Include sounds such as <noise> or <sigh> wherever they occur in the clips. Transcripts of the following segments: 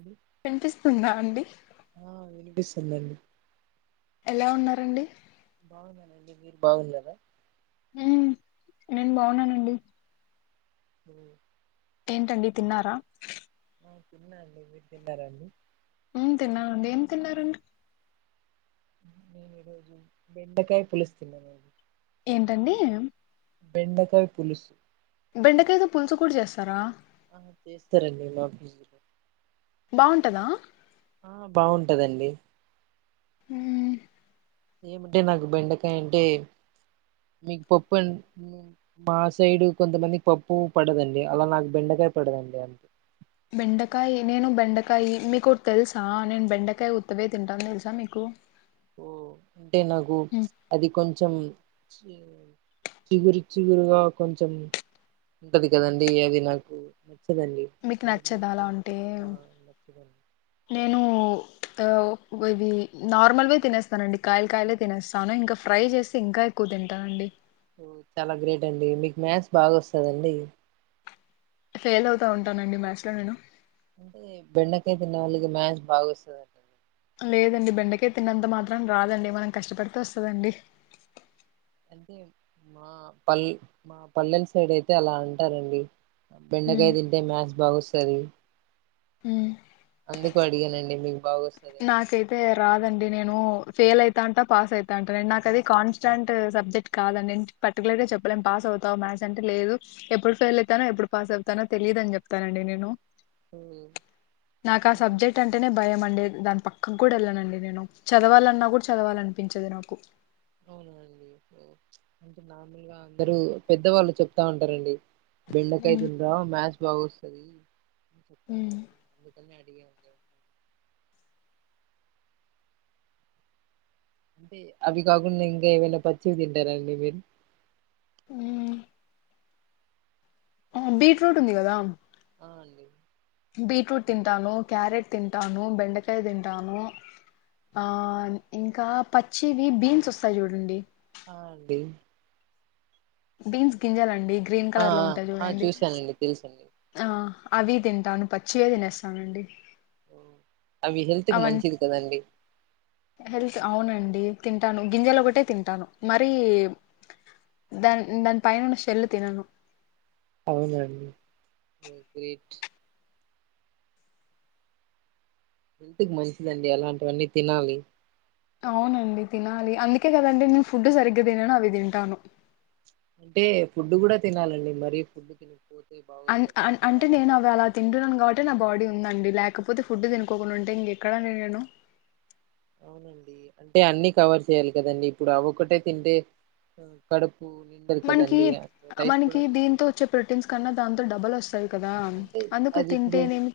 అండి వినిపిస్తుందా అండి తుందండి ఎలా ఉన్నారండి బాగున్ననండి మీరు బాగున్నారా మ్ నేను బాగున్నానండి మ్ ఏంటండీ తిన్నార ఆ తిన్నా అండి మీరు తిన్నార అండి మ్ తిన్నానండి ఏం తిన్నారండి నేను ఈ రోజు బెండకాయ్ పులుసు తిన్ననండి ఏంటండి బెండకాయ పులుసు బెండకాయతో పులుసు కూడా చేస్తారా ఆ చేస్తారండీ మా పీజీలో బాగుంటదా ఆ బాగుంటదండి మ్ ఏమింటే నాకు బెండకాయ అంటే మీకు పప్పు అం మా సైడు కొంతమందికి పప్పు పడదండి అలా నాకు బెండ కయపడదండి అంతే బెండకాయ నేను బెండకాయ మీకు ఒకటి తెలుసా నేను బెండకాయ ఉత్తదే తింటాను తెలుసా మీకు ఓ అంటే నాకు మ్మ్ అది కొంచెం చిగురు చిగురుగా కొంచెం ఉంటది కదండి అది నాకు నచ్చదండి మీకు అందుకు నచ్చద నేను అలా తిన అంటే ఆ నచ్చదండి నేను ఇవి నార్మల్వే తినేస్తానండి కాయలు కాయలే తినేస్తాను ఇంకా ఫ్రై చేస్తే ఇంకా ఎక్కువ వ తింటానండి ఓ చాలా గ్రేట్ అండి మీకు మ్యాథ్స్ బాగా వస్తదండి ఫెయిల్ అవుతా ఉంటానండి మ్యాస్ లో నేను అంటే బెండకాయ తిన్నవాళకి మ్యాస్ బాగా వస్తదండి లేదండి బెండకయ తిన్నంత మాత్రం రాదండి మనం కష్టపడితే వస్తదండి అంటే మా పల్ మా పల్లెలు సైడ్ అయితే అలా అంటారండి హ్మ్. బెండకాయ తింటే మ్యాస్ బాగోస్తది హ్మ్. అందుకు అడిగానండి మీకు బాగోస్ నాకైతే రాదండి నేను ఫెయిల్ అవుతా అంటా పాస్ అవుతా అంటా నేను నాకు అది కాన్స్టెంట్ సబ్జెక్ట్ కాదు నేను పర్టికులర్గా చెప్పలేం పాస్ అవుతావ మ్యాథ్స్ అంటే లేదు ఎప్పుడు ఫెయిల్ అవుతనో ఎప్పుడు పాస్ అవుతానో తెలియదని చెప్తానండి నేను నాకు ఆ అంటే సబ్జెక్ట్ అంటేనే భయం అండి దాని పక్కనకు కూడా వెళ్ళనండి నేను చదవాలన్నా కూడా చదవాలనిపించదు నాకు అవునాండి కొం నార్మల్గా అందరు పెద్దవాళ్ళు చెప్తా ఉంటారండి బెండకాయ హ్మ్. తినురా మ్యాస్ బగోస్తది హ్మ్. <unintelligible> అందుకనే అడిగా అండి అంటే అవి కాకుండా ఇంకా ఏవైనా పచ్చివి తింటార అండి మీరు మ్ ఆ బీట్రూట్ ఉంది కదా ఆ అండి బీట్్రూట్ తింటాను క్యారెట్ తింటాను బెండకాయ తింటాను ఆ ఇంకా పచ్చివి బీన్స్ వస్తాయి చూడండి ఆ అండి బీన్స్ గింజలండి గ్రీన్ ఆ కలర్ లో ఆ ఉంటాయి ఆ చూడండి చూసానండి తెలుసండి ఆ అవి తింటాను పచ్చివే తినేస్తానండి ఓ అవి హెల్త్ కి అవన్నీ మంచిది కదండి హెల్త్ అవునండి తింటాను గింజలు ఒకటే తింటాను మరి దన్ దని పైనున్న చెెల్ తినను అవునండి ఓ గ్రేట్ హెల్త్ కు మంచిదండి అలాంటివన్నీ తినాలి అవునండి తినాలి అందుకే కదండి నేను ఫుడ్ సరిగ్గా తినను అవి తింటాను అంటే ఫుడ్ కూడా తినాలండి మరిీ ఫుడ్ తినకపో అ అంటే నేను అవి అలా తింటన్నాను కాబట్టి నా బాడీ ందండి లేకపోతే ఫుడ్ తినుకోకుండా ఉంటే ఇంకెక్కడండి నేను అవునండి అంటే అన్ని కవర్ చేయాలి కదండి ఇప్పుడు అవి ఒక్కటే తింటే కడు మనకి మనకి కొంచెం దీంతో వచ్చే ప్రోటీన్స్ కన్నా దాంతో డబల్ వస్తాయి కదా అంటే అందుకు అది ఇప్పుడు తింటేనేమి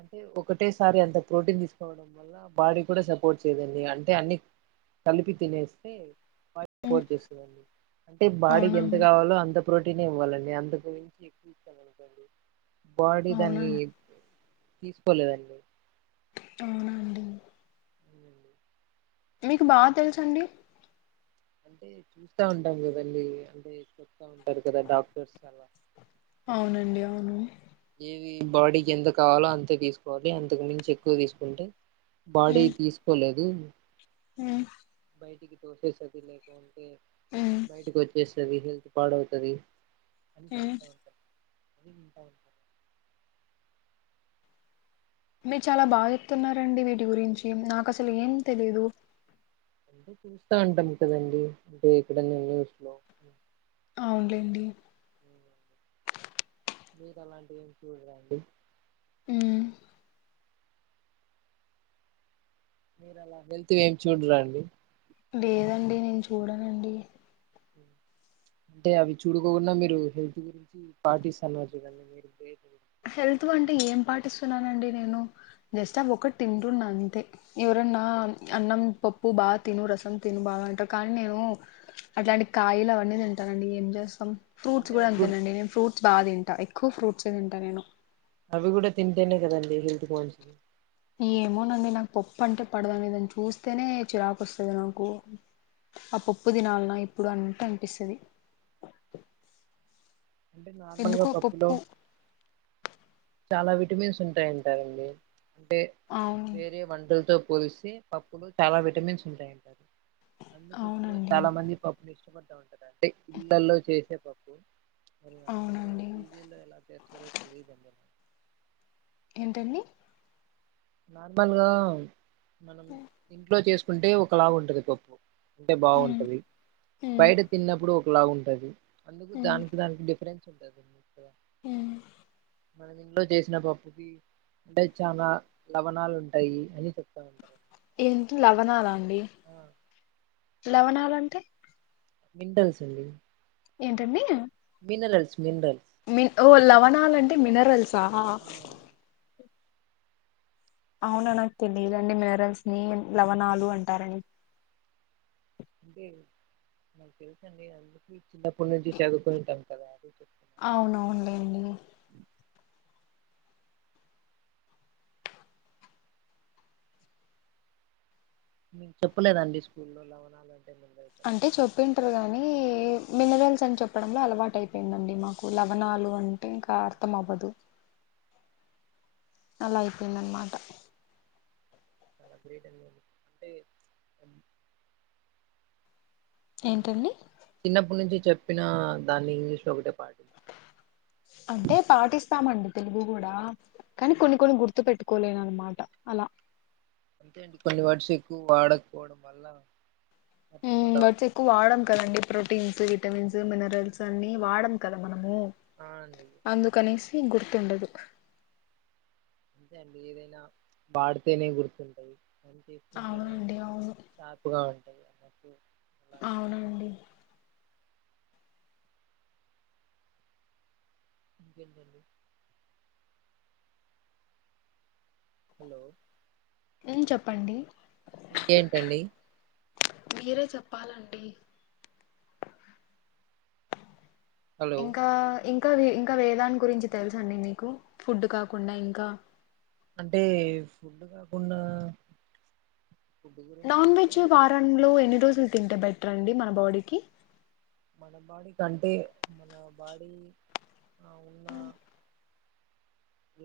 అంటే ఒకటేసారి అంత ప్రోటీన్ తీసుకోవడం వల్ల బాడీ కూడా సపోర్ట్ చేయదండి అంటే అన్ని కలిపి తినేస్తే వా సపోర్ట్ చేస్తాదండి అంటే బాడీకి ఎంత అవునండి కావాలో అంత ప్రోటీనే ఇవ్వాలండి అంతకు మించి ఎక్కువ ఇచ్చమనుకోండి బాడీ దాన్ని అవునండి తీసుకోలేదండి అవున అండి అవునండి. మీకు బాగా తెలుసు అండి అంటే చూస్తా ఉంటాం కదండి అంటే చెప్త ఉంటారు కదా డాక్టర్స్ అలా అవునండి అవును బాడీకి ఎంత కావాలో అంతె తీసుకోవాలి అంతకు మించి ఎక్కువ తీసుకుంటే బాడీ తీసుకోలేదు మ్ బయటికి తోసేస్తది లేకంటే మ్మ్ బయటికి వచ్చేస్తది హెల్త్ పాడవుతది అది మ్మ్ చెప్తా ఉంటారు అది వింటా ఉంటా మీరు చాలా బా చెప్తున్నారండి వీటి గురించి నాకు అసలు ఏం తెలిదు అంటే చూస్తా ఉంటాం కదండి అంటే ఎక్కడనే న్యూస్ లో అవును లేండి మీరు అలాంటివి ఎం చూడరా అండి అ మీరు అలా హెల్త్వి ఎం చూడరా అండి లేదండి నేను చూడనండి అంటే అవి చూడుకోకుండా మీరు హెల్త్ గురించి పాటిస్తన్నారు చుడండి మీరు గ్రేట్ హెల్త్ వంటే ఏం పాటిస్తున్నానండి నేను జస్ట్ అవి ఒకటి తింట్రున్న అంతే ఎవరన్నా అన్నం పప్పు బాగా తిను రసం తిను బా గ అంటర్ కానీ నేను అట్లాంటి కాయలు అవన్నీ తింటానండి ఏం చేస్తాం ఫ్రూట్స్ అంటే కూడా అవి అంతేనండి నేను ఫ్రూట్స్ బాగా తింటా ఎక్కువ ఫ్రూట్స్ే తింటా నేను అవి కూడా తింటేనే కదండి హెల్త్ కి మంచిది ఏమోనండి నాకు పప్పు అంటే పడదండి దాన్ని చూస్తేనే చిరాకు వస్తది నాకు ఆ పప్పు దినాల్న్నా ఇప్పుడు అంతే అనిపిస్తది అంటే నార్మల్గా ఎందుకో పప్పులో పప్పు చాలా విటమిన్స్ ఉంటాయంటారండి అంటే అవును వేరే వంటల్తో పోలిస్తె పప్పులో చాలా విటమిన్స్ ఉంటాయంట అండి అందుకే ఎక్కువ అవునండి చాలా మంది పప్పుని ఇష్టపడ్ ఉంట ఉంటారు అంటే ఇళ్లళ్ళో చేసే పప్పు మరి నార్మల్గ అవునండి పీజీ లో ఎలా చేస్తారో తెలియదండి ఏంటండి నార్మల్గా మనం ఇంట్లో చేసుకుంటే ఒక లాగ ఉంటది పప్పు అంటే ఉమ్ బాగుంటది ఉమ్ బయట తిన్నప్పుడు ఒకలాగుంటది అందుకు దానికి దానికి డిఫరెన్స్ చింతా జ కూడా మ్ మనకు ఇంట్లో చేసిన పప్పుకి అంటే చాన లవణాలు ఉంటాయి అని చెప్తా ఉంటరండి ఏంటి లవణాల అండి లవణాలంటే మింటల్స్ అండి ఏంటండి మినరల్స్ మినరల్స్ ఓ లవణాలంటే మినరల్సా ఆ అండి అవునా నాకు తెలియదండి మినరల్స్ ని లవణాలు అంటారని అంటే నాకు తెలుసండి అందుకే చిన్నప్పటి నుంచి చదువుకుంటాం కదా అది చెప్తున్నా అవునవునులేండి మీకు చెప్పలేదండి స్కూల్లో లెవనాలంటే అంటే చెప్పింటారు గానీ మినరల్స్ అని చెప్పడంలో అలవాటు అయిపోయిందండి మా కు ఓ, లవణాలు అంటే ఇంకా అర్థం అవ్వదు అలా అయిపోయిందన్నమాట చాలగ్రేట్ అండి మీరు అంటే ఏంటండి చిన్నప్పటి నుంచి చెప్పిన దాన్ని ఇంగ్లీష్ లో ఒకటే ప అంటే పాటిస్ స్తామండి తెలుగు కూడా కానీ కొన్ని కొన్ని గుర్తు పెట్టుకోలేమన్నమాట అలా అంతే అండి కొన్ని వడ్స్ ఎక్కువ వాడకపోవడం వల్ల మ్ మర్చిపోతాం వర్డ్స్ ఎక్కువ వాడన్ కదండీ ప్రోటీన్స్ విటమిన్స్ మినరల్స్ అన్ని వాడం కదా మనము ఆ ఆండి డి గుర్తుండదు అంతే అండి ఏదైనా వాడితేనే గుర్తుంటాయి అన్ని తీసుకుంటేనే అవునండి అవును షార్ప్ గా ఉంటాయి అన్నట్లు అవున అండి ఇంకేంటండి హలో మ్ చెప్పండి ఇంకేంటండి మీరే చెప్పాలండి హలో ఇంకా ఇంకా ఇంకా వేదాన్ని గురించి తెలుస అండి మీకు ఫుడ్ కాకుండా ఇంకా అంటే ఫుడ్ కాకుండా ఫుడ్ గురించి నాన్ వెజ్ ఎక్కువ వారంలో ఎన్ని రోజులు తింటే బెటర్ అండి మన బాడీకి మన బాడీకి అంటే మన బాడీ ఉన్న ఎ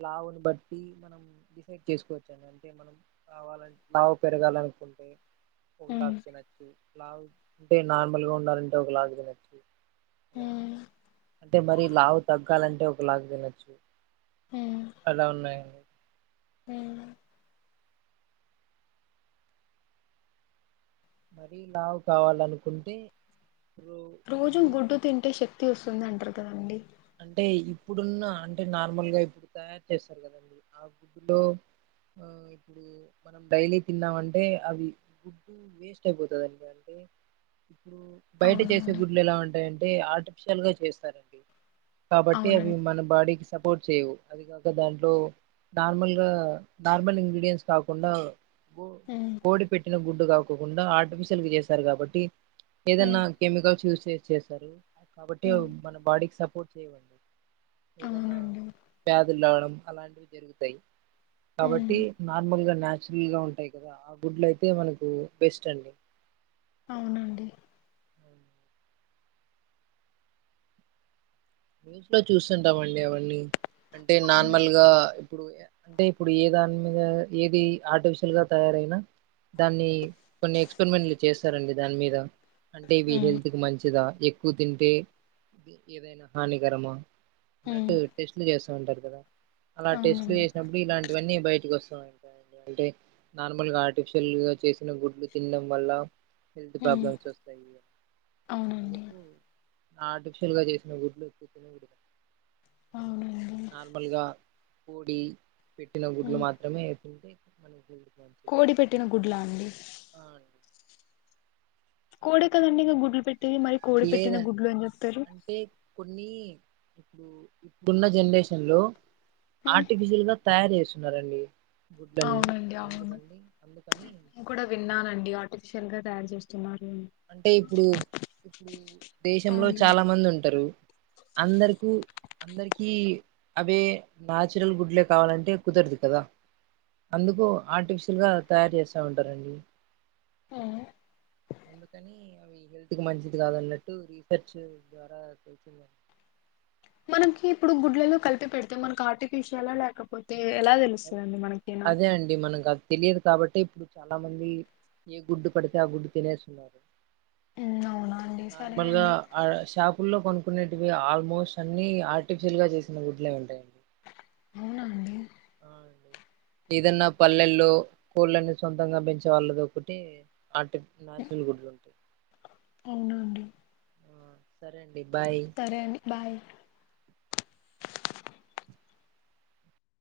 లావును బట్టి మనం డిసైడ్ చేసుకోవచ్చండి అంటే మనం కావాలంటే లావు పెరగాల నుకుంటే ఒకలాగ ఉమ్, తినొచ్చు లావు ప్ అంటే నార్మల్ గా ఉండలేంటే ఒక లాగ తినొచ్చు అలా ఉమ్, అంటే మరి లావు తగ్గాలంటే ఒక లాగ తినొచ్చు అలా ఉన్నాయి అవును మరీ లావు కావాలనుకుంటే ఇప్పుడు రోజు ఈ గుడ్డు తింటే శక్తి వస్తుంది అంటారు కదండి అంటే ఇప్పుడున్న అంటే నార్మల్గా ఇప్పుడు తయారు చేస్తారు కదండి ఆ గుడ్డులో ఆ ఇప్పుడు మనం డైలీ తిన్నామంటే అది గుడ్డు వేస్ట్ అయిపోతదండి అంటే ఇప్పుడు బయట చేసే అవునండి గుడ్లు ఎలా ఉంటాయంటే ఆర్టిఫిషియల్ గా చేస్తారండి కాబట్టి అవి అవునండి మన బాడీకి సపోర్ట్ చేయవు అది కాక దాంట్లో నార్మల్ గా నార్మల్ ఇంగ్రీడియంట్స్ కాకుండా మ్మ్ కోడి పెట్టిన గుడ్డు కాకుండా ఆర్టిఫిషియల్ గా చేస్తారు కాబట్టి ఏదన్నా మ్మ్ కెమికల్స్ యూజ్ చేసి చేస్తారు కాబట్టి మ్మ్ మన బాడీకి సపోర్ట్ చేయ్వండి ఏదన్న అవునండి వ్యాధులు రావడం అలాంటివి జరుగుతాయి కాబట్టి ఉమ్, నార్మల్గా నాచురల్ గా ఉంటాయి కదా ఆ గుడ్లు అయితే మనకు బెస్ట్ అండి అవునండి న్ూస్ లో చూస్తుంటామండి అవన్నీ అంటే నార్మల్ గా ఇప్పుడు అంటే ఇప్పుడు ఏ దాని మీద ఏది ఆర్టిఫిషియల్ గా తయారైనా దాన్ని కొన్ని ఎక్స్పెరిమెంట్లు చేస్తారండి దాని మీద అంటే ఇవి ఉమ్, హెల్త్ కి మంచిదా ఎక్కువ తింటే ఏదైనా హానికరమా ఉమ్, అన్నట్టు టెస్ట్లు చేస్తా ఉంటారు కదా అలా టెస్ట్లు అవునండి చేసినప్పుడు ఇలాంటి ఇవన్నీ బయటకి వస్తా ఉంటాయి అంటే నార్మల్గా ఆర్టిఫిషియల్గా చేసిన గుడ్లు తినడం వల్ల హెల్త్ ఉమ్, ప్రాబ్లమ్స్ వస్తాయి అవునండి అందుకు ఆర్టిఫిషియల్ గా చేసిన గుడ్ డ్లు తిన కూడదు అవునండి నార్మల్గా కోడి పెట్టిన గుడ్లు ఉమ్. మాత్రమే తింటే మనకు కోడి పెట్టిన గుడ్లా అండి ఆ అండి కోడే కదండి ఇంకా గుడ్లు పెట్టేది మరి కోడి పెట్టిన లేదా గుడ్లు అని చెప్తారు అంటే కొన్ని ఇప్పుడు ఇప్పుడున్న జనరేషన్ లో ఉమ్, ఆర్టిఫిషియల్ గా తయారు చేస్ తున్నారండి అవునండి అవును అందుకని నేను కూడా విన్నానండి ఆర్టిఫిషియల్గా తయారు చేస్తున్నారు అని అంటే ఇప్పుడు ఇప్పుడు దేశంలో అవును చాలా మంది ఉంటారు అందరికు అందరికి అవే నాచురల్ గుడ్లే కావాలంటే కుదరదు కదా అందుకు ఆర్టిఫిషియల్ గా తయారు చేస్తా ఉంటారండి ఆ అందుకని అవి హెల్త్ కి మంచిది కాదన్నట్టు రీసెర్చ్ ద్వారా తెలిసింద మనకి ఇప్పుడు గుడ్లలో కలిపి పెడితే మనకి ఆర్టిఫిషియల్ లేకపోతే ఎలా అది తెలుస్తదండి మనకినా అదే అండి మనకు అది తెలియదు కాబట్టే ఇప్పుడు చాలా మంది ఏ గుడ్డు పడితే ఆ గుడ్డు తినేస్తున్నారు ఉమ్, అవునా అండి సరే నార్మల్గా అండి ఆ షాప్ ఫుల్లో కొనుకునేటివి ఆల్మోస్ట్ అన్ని ఆర్టిఫిషిల్గా చేసిన గుడ్లే ఉంటాయం అవునా అండి అవునండి ఏదన్నా పల్లెల్లో కోళ్ళని సొంతంగా పెంచే వాళ్ళది ఒకటి ఆర్టి ఉమ్, నాచురల్ గుడ్లుంటయి అవునా అండి ఆ సరే అండి సరే అండి బాయ్